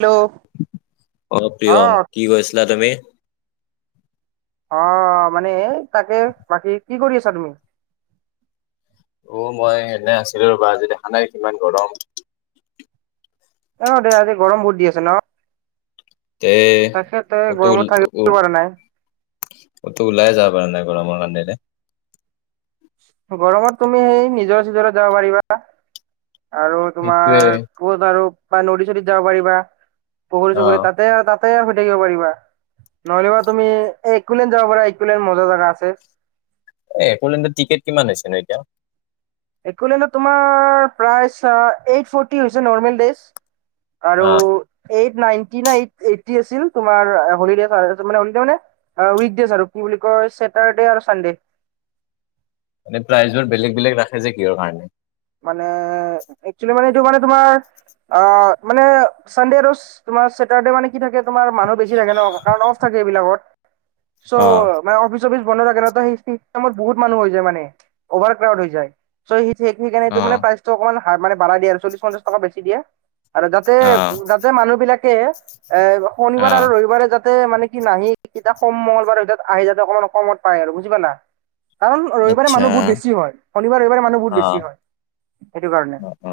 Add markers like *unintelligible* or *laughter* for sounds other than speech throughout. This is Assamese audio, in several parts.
হেল্ল' অ প্ৰিয়ম কি কৈছিলা তুমি? অ মানে তাকে বাকী কি কৰি আছা তুমি? অ মই এনে আছিলো ৰ'বা আজি দেখা নাই কিমান গৰম। ন দে আজি গৰম বহুত দি আছে ন। তে তেখেতে পুতল গৰমত থাকিব থুগোল। পৰা নাই কতো ওলাই যাব পাৰে নাই গৰমৰ কাৰণে নহ। গৰমত তুমি সেই নিজৰা চিজৰাত যাব পাৰিবা। আৰু সেইটোৱে। তোমাৰ ক'ত আৰু বা নদী চদীত যাব পাৰিবা পুখুৰী অ চুখুৰীত তাতে আৰু তাত। তাতে শুই থাকিব পাৰিবা। নহলে বা তুমি একুলেন যাব পাৰা একুলেন মজা জাগা আছে। একুলেন টিকেট কিমান হৈছে ন এতিয়া। একুলেনত তোমাৰ প্ৰায় চা আইঠ ফৰ্টি হৈছে নেৰমেল ডেইচ। আৰু অ এইট নাইনটি না আইটি আছিল তোমাৰ হলিডেইছ আৰ অনিতা মানে উইক ডেইচ আৰু কি বুলি ক চছেটাৰ্ডে আৰু চানডে। হেতো ৰাইজৰ বেলেগ বেলেগ ৰাখে যে কিহৰ কাৰণে। মানে একচেলি মানে। এইটো মানে তোমাৰ আ মানে চানডে ৰৌছ তোমাৰ ছেটাৰডে মানে কি থাকে তোমাৰ মানু- বেছি থাকে ন কাৰণ অফ থাকে এইবিলাকত চৌ অ মানে অফিচ চফিছ বন্ধ থাকে ন সেইসময়ত বহুত মানুহ হৈ যায় মানে অভাৰ ক্যাউত হৈ যায়। চৌ সেই অ সেইকাৰণটো মানে প্ৰাইচটো অকমান মানে হাড় মানে বঢ়াই দিয়া চল্লি পঞ্চাশ টকা বেছি দিয়ে। আৰু যাতে অ যাতে মানুহ বিলাকে এ অ শনিবাৰ আৰু ৰবিবাৰে যাতে মানে। নাহি কতিয়া কম মঙ্গলবাৰে আহি যাতে অকমান কমত পায় আৰু বুজি পালা। কাৰণ ৰবিবাৰে আচ্ছা মানুহ বহুত বেছি হয় শনিবাৰ ৰবিবাৰ মানুহ বহুত অ। বেছি হয়। সেইটো কাৰণে অ অ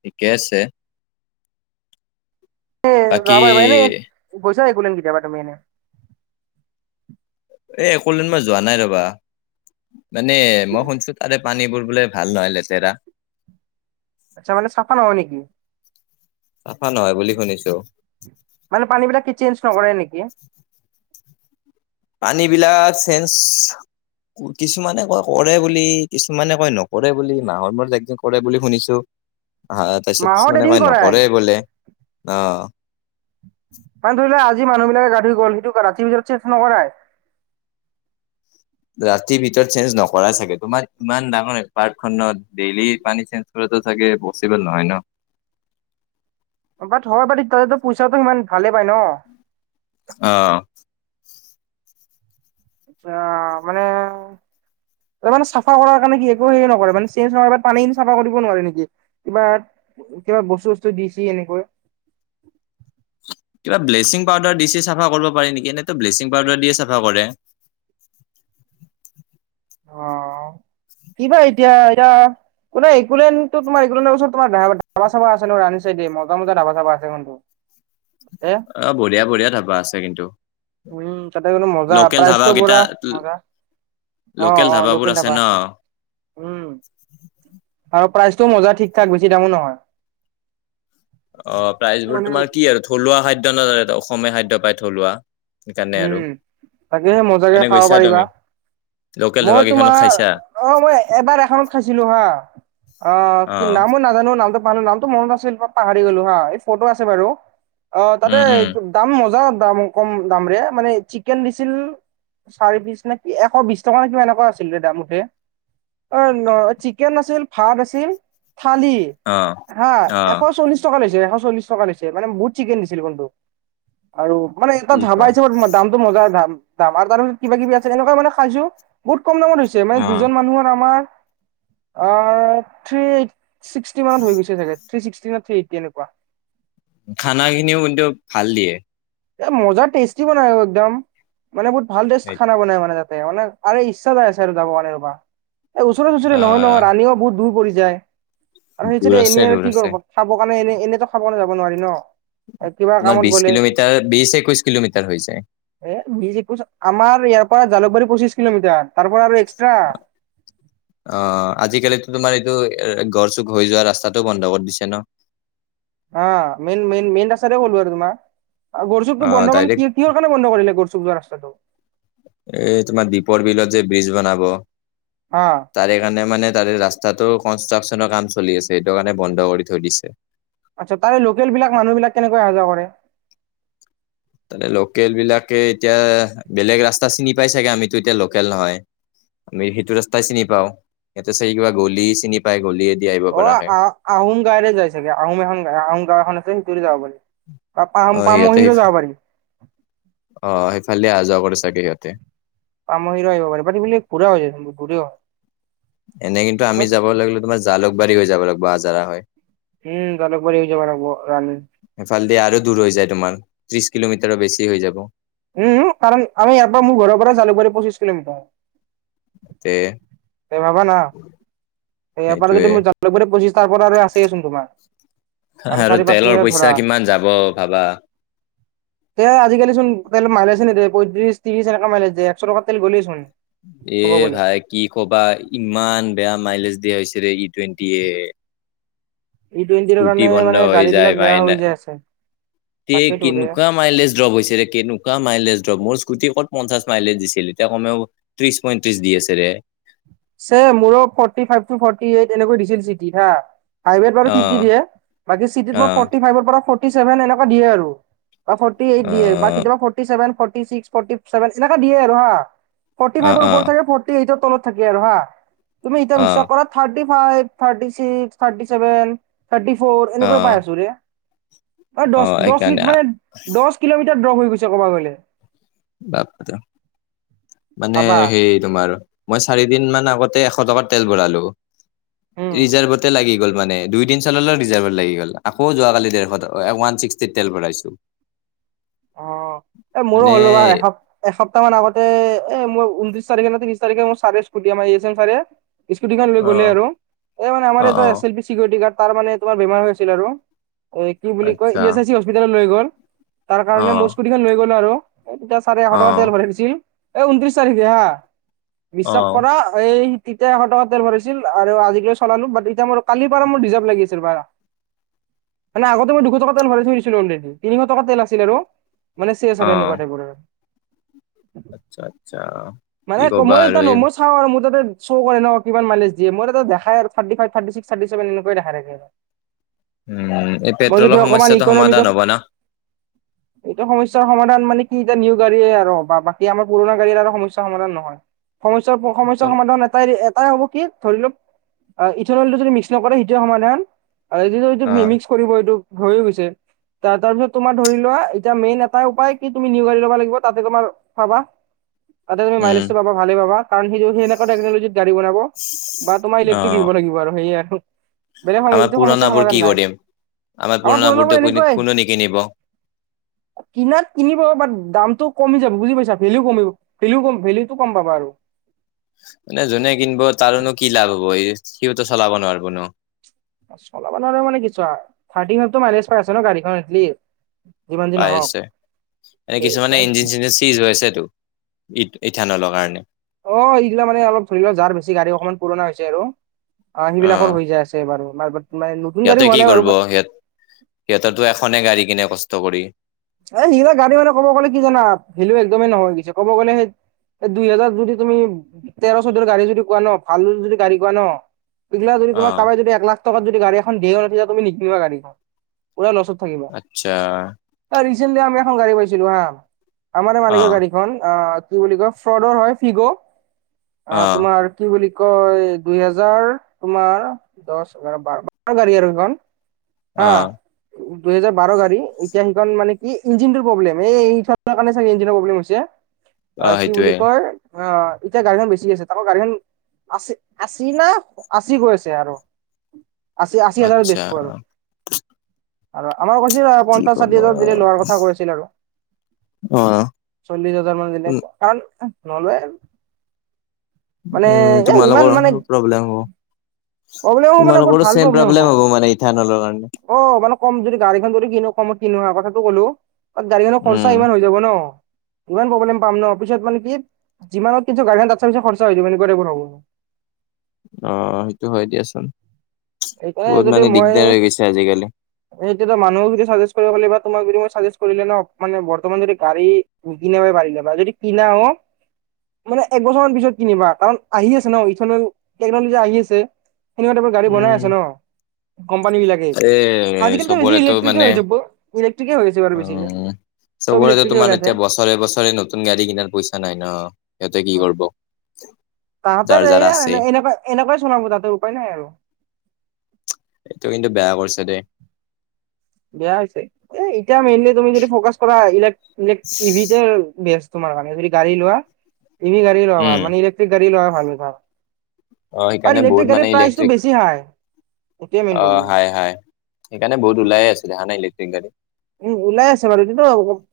ঠিকে আছে। বাকী *unintelligible* গৈছ একুলেন কেতিয়াবা তুমি এনে একুলেন মই যোৱা নাই ৰবা মানে মই শুনিছো তাৰে পানীবোৰ বোলে ভাল নহয় লেতেৰা। আচ্ছা মানে চাফা নহয় নেকি? চাফা নহয় বুলি শুনিছো। মানে পানী বিলাক কি চেঞ্জ নকৰে নেকি? পানী বিলাক চেন্স কিছুমানে কয় কৰে বুলি কিছুমানে কয় নকৰে বুলি মাহৰ মোৰত এক দিন কৰে বুলি শুনিছো। হ তাৰপিছত মাহত মানে এদিন কয় কৰাই নকৰেই গলে অ মানে ধৰি লোৱা আজি মানুহ বিলাকে গা ধুই গ'ল সেইটো ৰাতিৰ ভিতৰত চেন্স নকৰাই ৰাতিৰ ভিতৰত চেঞ্জ নকৰা চাগে তোমাৰ ইমান ডাঙৰ পাৰ্কখনত ডেইলি পানী চেঞ্জ কৰি থাকে পচিবল নহয় ন বাট হয় বাৰী তো পইচাটো সিমান ভালে পায় ন। অহ আচ্ছা মানে *inaudible* মানে চাফা কৰাৰ কাৰণে কি একো হেৰি নকৰে মানে চেঞ্জ ন পানী চাফা কৰিব নোৱাৰে নেকি কিবা কিবা বস্তু বস্তু দি ছি এনেকৈ *inaudible* কিবা ব্লিচিং পাউদাৰ দিছে চাফা কৰিব পাৰি নেকি এনেইতো ব্লিচিং পাউদাৰ দিয়ে চাফা কৰে। *inaudible* অ' কিবা এতিয়া এয়া কোনে একোলেন তোমাৰ একোলেন ওচৰত তোমাৰ ধাবা চাবা আছে নহয় ৰাণী চাইডে মজা মজা ধাবা চাবা আছে। এ অ বঢ়িয়া বঢিয়া ধাবা আছে কিন্তু উম তাতে গ'লে মজা লোকেল ধাবা প্ৰাইজটো কেইটা পুৰা মজা অ লোকেল অ ধাবাবোৰ লোকেল আছে থাবা ন উম প্ৰাইজটোও মজা ঠিক ঠাক বেছি দামো নহয় অ প্ৰাইজবোৰ মানে তোমাৰ কি আৰু থলুৱা খাদ্য ন অসমীয়া খাদ্য পায় থলুৱা সেইকাৰণে আৰু উম তাকেহে মজাকে এনে খাব গৈছা পাৰিবা। তুমি লোকেল ধাবা মই কেইখনত তোমাৰ খাইছা অ মই এবাৰ এখনত খাইছিলো হা। অ কি অ', নামো নাজানো নামটো পাহৰো নামটো মনত আছিল পাহ পাহৰি গলোঁ হা ফটো আছে বাৰু অ তাতে উম, উম, দাম মজা দাম কম দামৰে মানে চিকেন দিছিল চাৰি বিশ নেকি এশ বিশ টকা নে কিবা এনেকুৱা আছিল দাম মুখে। অ ন চিকেন আছিল ভাত আছিল। থালি অ', হা এশ অ', চল্লিশ টকা লৈছিল। এশ চল্লিশ টকা লৈছে মানে বহু চিকেন দিছিল কোনটো আৰু মানে। ত কি কোৱা ধাবাইছে দামটো মজাৰ দাম আৰু তাৰিছত কিবা কিবি আছে এনেকুৱা মানে খাইছো বহুত। কম দামত হৈছে মানে অ', দুজন মানুহৰ আমাৰ থি এইট। ছিক্সটি মানত হৈ গৈছে চাগে থ্ৰী ছিক্টি ন থ্ৰী এইটি এনেকুৱা খানা খিনিও কিন্তু ভাল দিয়ে। এ মজা টেষ্টি বনাই একদম মানে বহুত ভাল টেষ্ট খানা বনাই মানে ত মানে আ ইচ্ছা যাই আছে আৰু ত পানা এই ওচৰে চ ওচৰে নহয় অ', নহয় ৰাণীও বহুত দূৰ পৰিছে। আৰু দূৰ সেই আছে এনে আৰু দূৰ কি কৰ আছে খাব কাৰণে এনে এনেতো খাব নে যাব নোৱাৰি ন কিবা তোমাৰ কামত বিশ গলে কিলোমিটাৰ বিশ একৈশ কিলোমিটাৰ হৈ যায়। বজ কছ আমাৰ ইয় পৰা জালুবাৰী পঁচিচ কিলোমিটাৰ তাৰ পৰা আৰু এক্সট্ৰা অ আজিকালি তোমাৰ এইটো এ গড় চুক হৈ যোৱা ৰাস্তাটো বন্ধ কৰি দিছে ন। অ মেইন মেইন মেইন চাৰ ক'লোৱাৰাৰ তম গৰচুখটো অ', বন্ধ মানে ডাইৰেক্ট কি কিহৰ কাৰণে বন্ধ কৰিলে গৰচুখ যোৱা ৰাস্তাতটো এ তোমাৰ দ্বীপৰ বিলত যে ব্ৰীজ বনাব হা তাৰে কাৰণে মানে তাৰে ৰাস্তাটো কনষ্ট্ৰাকশনৰ কাম চলি আছে সেইটো কাৰণে বন্ধ কৰি থৈ দিছে। আচ্ছা তাৰে লোকেল বিলাক মানুহ বিলাক কেনেকৈ অহা যোৱা কৰে। *inaudible* ত লোকেল বিলাকে এতিয়া বেলেগ ৰাস্তা চিনি পাই চাগে আমিতো এতিয়া লোকেল নহয় আমি সেইটো ৰাস্তাই চিনি পাওঁ ইহতে চ কিবা গলি চিনি পাই গলি অ আহ আহোম গাঁৱৰে যাই চাগে আহোম এখন আহোম গাঁও এখন আছে সিটোৰে যাব বুলি। ত অ পাম সিহঁতে পামহি সেই যাব পাৰি। অ সেইফালে আ যোৱা কৰি চাগে সিহঁতে। পাম হিৰা আহিব পাৰে পাট ম পুৰা য ভুৰে *unintelligible* এনে কিন্তু আমি যাব লাগিলো তোমাৰ জালুকবাৰী হৈ যাব লাগিব আজাৰা হয়। উম জালুকবাৰী হৈ যাব লাগিব ৰাণী এফালদি আৰু দূৰ হৈ যায় তোমাৰ। ত্ৰিশ কিলোমিটাৰৰ বেছি হৈ যাব। উম কাৰণ আমি ইয়াৰ পৰা মোৰ ঘৰৰ পৰা জালুকবাৰী পঁচিশ কিলোমিটাৰ হয়। তে এই বাবা না সয়াৰ পৰা সেইটোয়ে যদি মোৰ জালকব পঁচিছ তাৰ পৰা আৰু আছেচোন তোমাৰ। আৰু চাৰি পাঁচ তেলৰ কিলোমিটাৰ পইচা ধৰা কিমান যাব ভাবা? তে আজিকালি চোন তেলে মাল আছে নে দে। পঁত্ৰিশ ত্ৰিছ এনেকা মে একশ টকা তেল গ'লে চোন। এ ক'ব গ'লে ভাই কি কবা। ইমান বেয়া মাইলেজ দিয়া হৈছিল ই টুৱেণ্টিে। ই টুৱেণ্টিৰ স্কুটি কাৰণে বন্ধ মানে হৈ গাড়ী যায় বিলাক বেয়া হৈ পায়না যায় আছে এ তাকেইতো ৰে কেনেকুৱা মাইলেজ ড্ৰপ হৈছে কেনেকুৱা মাইলেজ ড্ৰপ মোৰ। স্কুটি ক'ত পঞ্চাছ মাইলেজ দিছিল এতিয়া কমেও ত্ৰিশ পইত্ৰিশ দি আছেৰে। মোৰক forty five to forty eight এনেকৈ দিছিল চিটি হা ফাইভাৰ অ ফটি দিয়ে চিট অ ফট ফ ফ দিয়ে আৰু বা ফটি এইট অ দিয়ে বা কেতিয়াবা ফৰটিচেভেন ফৰ্তী এইত স ফৰটি চেভেন এনেকা দিয়ে আৰু হা। ফৰ্টি অ ফাইভৰ অ ওপৰত থাকে ফৰ্টি এইটৰ তলত থাকে আৰু হা তুমি এতিয়া অ বিশ্বাস কৰা। ফ থাৰটি চিক্স থাৰ্টিছেভেন থাৰ্টি ফ অ এনেকুৱা পাই আছো। অ দ সেইকাৰণে মানে দহ কিলোমিটাৰ ড্ৰ হৈ গৈছে ক'ব গ'লে। বাপ মানে ভাবা সেই তোমাৰ মই চাৰিদিন মান। এশ টকা তেল ভৰালো উম ৰিজাৰ্তে লাগি গল মানে দুই দিন চলালেও ৰিজাৰ্ভত লাগি গ'ল আকৌ যোৱাকালি ডেৰশ টকা ওৱান ছিক্সটি তেল ভৰাইছো অ এ মোৰো মানে হ'লো বা এসপ এসপ্তাহ মান আগতে এ মই ঊনত্ৰিছ *unintelligible* স্কুটি খন লৈ অ গ'লে আৰু এ মানে আমাৰ অ এটা অ S L P security guard তাৰ মানে তোমাৰ বেমাৰ হৈ আছিল আৰু অ কি বুলি কয় আচ্ছা ই এছ আ চি হস্পিতালত লৈ গ'ল তাৰ অ কাৰণে মোৰ স্কুটিখন লৈ গ'লো আৰু এই তেতিয়া চাৰে এশ অ টকা তেল ভৰাই দিছিল এই ঊনত্ৰিশ তাৰিখে হা অ বিশ্বাস কৰা এই। তেতিয়া এশ টকা তেল ভৰাছিল আৰু আজিকৈ চলালো ব এতিয়া মোৰ কালিৰ পৰাৰ মোৰ ৰিজাৰ্ভ লাগিছিল বাৰা। মানে আগতে মই দুশ টকা তেল ভৰাই থুৰিছিলো অলৰেডী তিনিশ টকা তেল আছে। আছিল আৰু মানে শে আৰু অ এনেকুৱা টাইপ। আচ্ছা আচ্ছা কি মানে ক ক'বা মই আৰু এ এই নম্বৰ চাওঁ আৰু মোৰ তাতে। শ' কৰে ন কিমান ম দে মই দেখাই আৰু থাৰ্টি ফাইভ থৰ্তিসিশ থাৰ্ত্যসেৱেন দেখাই থাকে আৰু। উম এতিয়া পেট্ৰলৰ সমস্যাটো ইকনমিকত সমাধান হ'ব না। এইটো সমস্যাৰ সমাধান মানে কি এতিয়া নিউ গাড়ীয়ে আৰু বা বাকী আমাৰ পুৰণা গাড়ীৰ আৰু সমস্যাৰ সমাধান নহয়। সমস্যাৰ সমস্যাৰ সমাধানৰ এটাই। তাই হ'ব কি ধৰি লওক ইথনলটো যদি মিক্স নকৰে সেইটোৱে সমাধান। আৰু এই এইটো অ মিমিক্স কৰিব এইটো হৈয়ে গৈছে ত তাৰপিছত তোমাৰ। ধৰি লোৱা এতিয়া মেইন এটা উপায় কি তুমি নি গাড়ী ল'ব লাগিব তাতে তোমাৰ চাবা। তাতে তুমি উম মলেজটো পাব ভালে কাৰণ সেইটো সেনেকুৱ টেকনলজিত গাড়ী বনাব। বা তোমাৰ অ ইলেক্ট্ৰিক ল'ব লাগিব আৰু সেয়ে আৰু বেলেগ সম আমাৰ এইটো সমস্যাৰ পুৰণাবোৰ কি সমাধান নাই কৰিম আমাৰ পুৰণা পুৰণাবোৰতো বোৰ কোনে এনেকুৱাই কোনো নিকিনিব কিনাত কিনি পাব বাট দামটো কমি যাব বুজি পাইছা ভেলিও কমিব ভেলিউ কম ভেলিুটো কম পাবা। বাৰু। মানে যোনে কিনিব তাৰোনো কি লাভ হ'ব এই সিওতো চলাব নোৱাৰিব ন। চলাবা নোৱাৰে মানে কিছ থাৰ্ট ফাইভ মাইলেজ পাই আছে ন গাড়ীখন এতলি। পাই আছে এনে কিছুমানে মানে ইঞ্জিন চিঞ্জিন চিজ হৈ আছেটো। ই ইথানলৰ কাৰণে অ এইগিলা মানে অলপ ধৰি লও যাৰ বেছি গাড়ী অকমান পুৰণা হৈছে আৰু অ সেইবিলাকৰ হৈ যায় আছে বাৰু নতুন গাড়ী সিহঁতে হোৱা কি নাই বাৰু কৰিব সিহঁত সিহঁতেটো এখনে গাড়ী কিনে কষ্ট কৰি এই সি গাড়ী মানে কব গ'লে কি জানা ভেলো একদমেই নহয় হৈগৈছে ক'ব গ'লে সেই এই দুই হোজাৰ যদি তুমি তেৰ চৈধ গাড়ী যদি কোৱা ন ভাল যদি গাড়ী কোৱা ন এইগিলা যদি অ তোমাক কামাই যদি এক লাখ টকা গাড়ী এখন দিয়ে না য তুমি নিকিনিবা গড়ীখন আচ্ছা ৰিচেনতলি আমি এখন গাড়ী পাইছিলো হা আমাৰে অ মালিকৰ গাড়ী খন আ কি বুলি কয় ফ্ৰডৰ হয় ফিগ' অ অ তোমাৰ কি বুলি কয় দুই হেজাৰ তোমাৰ দহ এঘাৰ বাৰ বাৰ গাড়ীইখন অ হা দুহেজাৰ বাৰ গাড়ী এতিয়া সি মানে কি ইঞজিন প্ৰব্লেম এই কাৰণে চাগ ইঞ্জনৰ প্ৰব্লেম হৈছে অ কি বুলি কয় আহ এতিয়া গাড়ীখন বেছি আছে তাকো গাড়ীখন আছ আশী না আশী গৈ আছে আৰু আশী আশী হাজাৰ আচ্ছা বেছব আৰু আৰু আমাৰ কৈছে কি পঞ্চাশ ক'ব চল্লিশ হাজাৰ দিলে লোৱাৰ কথা কৈছিল আৰু অ চল্লিশ হাজাৰ মান দিলে উম, কাৰণ নলয় মানে উম এ ইমান তোমালোকৰ মানে প্ৰব্লেম হব প্ৰব্লেম মানে বহুত তোমালোকৰো ভাল চেম প্ৰব্লেম হব মানে ইথালনৰ কাৰণে অ মানে কম যদি গাড়ীখন যদি কিনো কমত কিনোৱা কথাটো ক'লো গাড়ীখনৰ উম, খৰছা ইমান হৈ যাব ন ইমান প্ৰব্লেম পাম ন পিছত মানে কি যিমানত কিনছো গাড়ী তাতছে পিছত খৰচা হৈ য এনেকোৱা টাপৰ হব আহ সেইটো হয় দিয়াচোন সেইকাৰণে বহুত যদি মানে মই দিগদাৰ হৈ গৈছে আজিকালি। এইটো মানুহক চাজেষ্ট কৰিব পাৰু কেতিয়াবা তুমাক যদি ছাৰ্ভিচ কৰি ন মানে বৰ্তমান যদি গাড়ী কিনি পাৰিলে বা যদি কিনাও মানে একবছৰ মান পিছত কিনিবা কাৰণ আহি আছে ন ইথ টেকনলজি আহি আছে। সনেকুৱা টাইমৰ গাড়ী বনাই উম, আছে ন কোম্পানী বিলাকে এ আজিকালো বেছি চবৰেতো ইলেক্ট্ৰিকে মানে হৈ যাব। ইলেক্ট্ৰিকে হৈছে বাৰু বেছিকে। চব চবৰে ইলেক্ট্ৰিকে তোমাৰ এতিয়া ওলাইছে বছৰে বছৰে নতুন গাড়ী কিনাৰ পইচা নাই ন সিহঁতে কি কৰিব। *inaudible* যাৰ তাহাঁতেৰ যাৰ এইয়া আছে। এনেকুৱা এনেকুৱাই চলাব তাহতে উপায় নাই আৰু এইটো কিন্তু বেয়া কৰিছে দেই। বেয়া হৈছে এ এতিয়া মেইনলি তুমি যদি ফকাচ কৰা ইভিতে বেষ্ট। তোমাৰ মানে গাড়ী লোৱা ই গাড়ী লোৱা ভাল উম, মানে ইলেক্ট্ৰিক গাড়ী লোৱা ভাল হয়। অ' আৰু সেইকাৰণে বহুত ইলেক্ট্ৰিক মানে গাড়ীৰ প্ৰাইচটো ইলেক্ট্ৰিক বেছি হয়। অ হাই হাই সেইকাৰণে বহুত ওলাইে আছিলে হানে ইলেক্ট্ৰিক গাড়ী। উম ওলাই আছে বাৰু য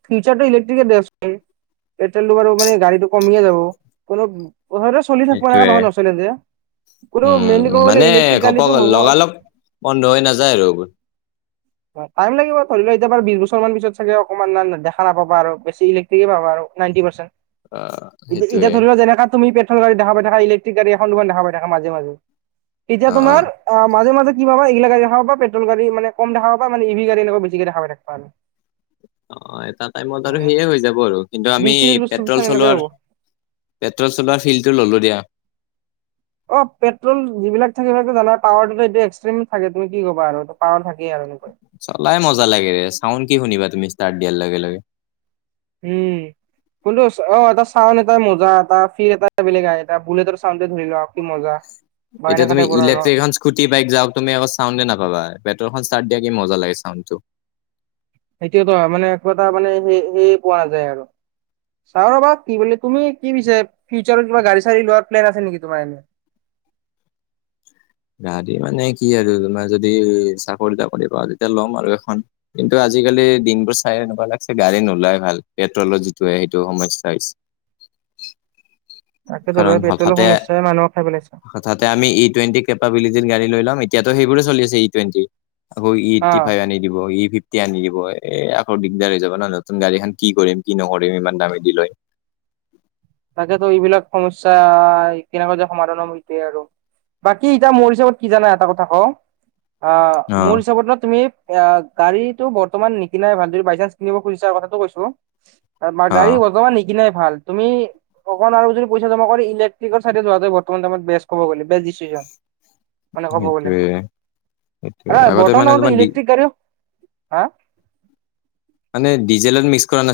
ফিউচাৰটো ইলেক্ট্ৰিকে বেষ্ট। পেট্ৰলটো বাৰু মানে গাড়ীটো কমিয়ে যাব কোনো কথাতো চলি থাকিব ন সেইটোয়ে নচছিললে যে কোনো ম উম, মানে কবলে ইলেক্ট্ৰিক গাড়ী ঘপক হব আৰু লগালগ বন্ধ হৈ নাযায় আৰু টাইম লাগিব ধৰি ল এতিয়াৰ বিশ বছৰ মান পিছত চাগে অকনমানমান দেখা নাপাবা আৰু বেছি ইলেক্ট্ৰিক পাবা আৰু নাইনটি পাৰ্চেন্ত আহ এতিয়া সেইটোৱে ধৰি ল যেনেকা তুমি গাড়ী দেখা পাই থাক ইলেক্ট্ৰিক গাড়ী এখন দেখ পাই থাকা মাজে মাজে এতিয়া তোমাৰ অ মাজে মাজে কি পা এইবিলাক পেট্ৰ গাড়ীনে কম দোবা মে ই ভাড় এনেুৱা বেছি দেখা পাৱা আৰু অ এটা টাইমত আৰু মানে সেইয়ে হৈ যাব আৰু কিন্তু বিশ আমি ত্ৰিশ বছৰ পেট্ৰল পিছত এনেকৈ হ'ব চলোৱাৰ। পেট্ৰল চলোৱা ফিল্ডটো ললো দিয়া। অ পেট্ৰল যিবিলাক থাকিবিলাক জানা পাৱাৰটো এক্সট্ৰিম থাকে তুমি কি ক'বা আৰু পাৱাৰ থাকে। চলাই মজা লাগেৰে চাউণ্ড কি শুনিবা তুমি ষ্টাৰ্ট দিয়াৰ লগে লগে উম। কোনটো অ এটা চাউণ্ড এটাই মজা এটা এটা বেলেগ এ বুলেটৰ চাউণ্ড ধৰিলোৱা আৰু কি মজা। বা এতিয়া এনেকা তুমি টাইপৰ আৰু ইলেক্ট্ৰিক এখন স্কুটি বাইক যাও তুমি আকৌ চাউণ্ড নাপাবা চ দিয়াক কি মজা লাগে চাউণ্ডটো। এইটোয়ো টো মানে একো এটা মানে সেয়ে পোৱা নাযায় আৰু চা ৰবা কি বুলি তুমি কি পিছো ফিউচাৰত কিবা গাড়ী চাড়ী লোৱাৰ প্লেন আছে নেকি? তোমাৰ এনে গাড়ী মানে কি? আৰু তোমাৰ যদি চাকৰি টাকৰি কৰা তেতিয়া ল'ম আৰু এখন কিন্তু আজিকালি দিন বোৰ চাই এনেকুৱা লাগছে গা। গাড়ী নোলাই ভাল পেট্ৰলৰ যিটো সেইটো সমস্যা হৈছে। তাকেতো ৰে কাৰণ পেট্ৰলৰ হঠাতে সমস্যাই মানুহক খাই পেলাইছে। হঠাতে আমি ই টুৱেণ্টি কেপাবিলিট গাড়ীত। লৈ লম এতিয়া সেইবোৰে চলি আছে। ই টোবেন্তী ই এইতি অ' ফাইভ আ দিব ই এতিয়া নিদিব এ আকৌ দিগদাৰ হৈ যাব ন নতুন গাড়ীখন কি কৰিম কি নকৰিম ইমান দামেদি লৈ। *inaudible* তাকেতো এইবিলাক সমস্যা কেনোকা যে সমাধান হব হৈছে আৰু বাকী এতিয়া মোৰ হিচাপত কি জানা এটা কথা কওঁ আহ অ মোৰ হিচাপত ন তুমি? এ গাড়ীটো বৰ্তমান নিকিনাই ভালদৰি বাই চান্স কিনিব খুজিছা কথাটো কৈছো। ম অ গাড়ী বৰ্তমান নিকিনাই ভাল তুমি? অকণ আৰু যদি পইচা জমা কৰি ইলেক্টিকৰ চাই য ব্ত বে কব গ'লে বেছ দিছিজন। ম ক'ব গ'লে সেইটোয়ে সেইটোয়ে আ আগতে বটন মানে ত তোমাৰ ইলেকট্ৰিক গাড়ী। হা মানে ডিজেলত মিক্স কৰা নাছিল।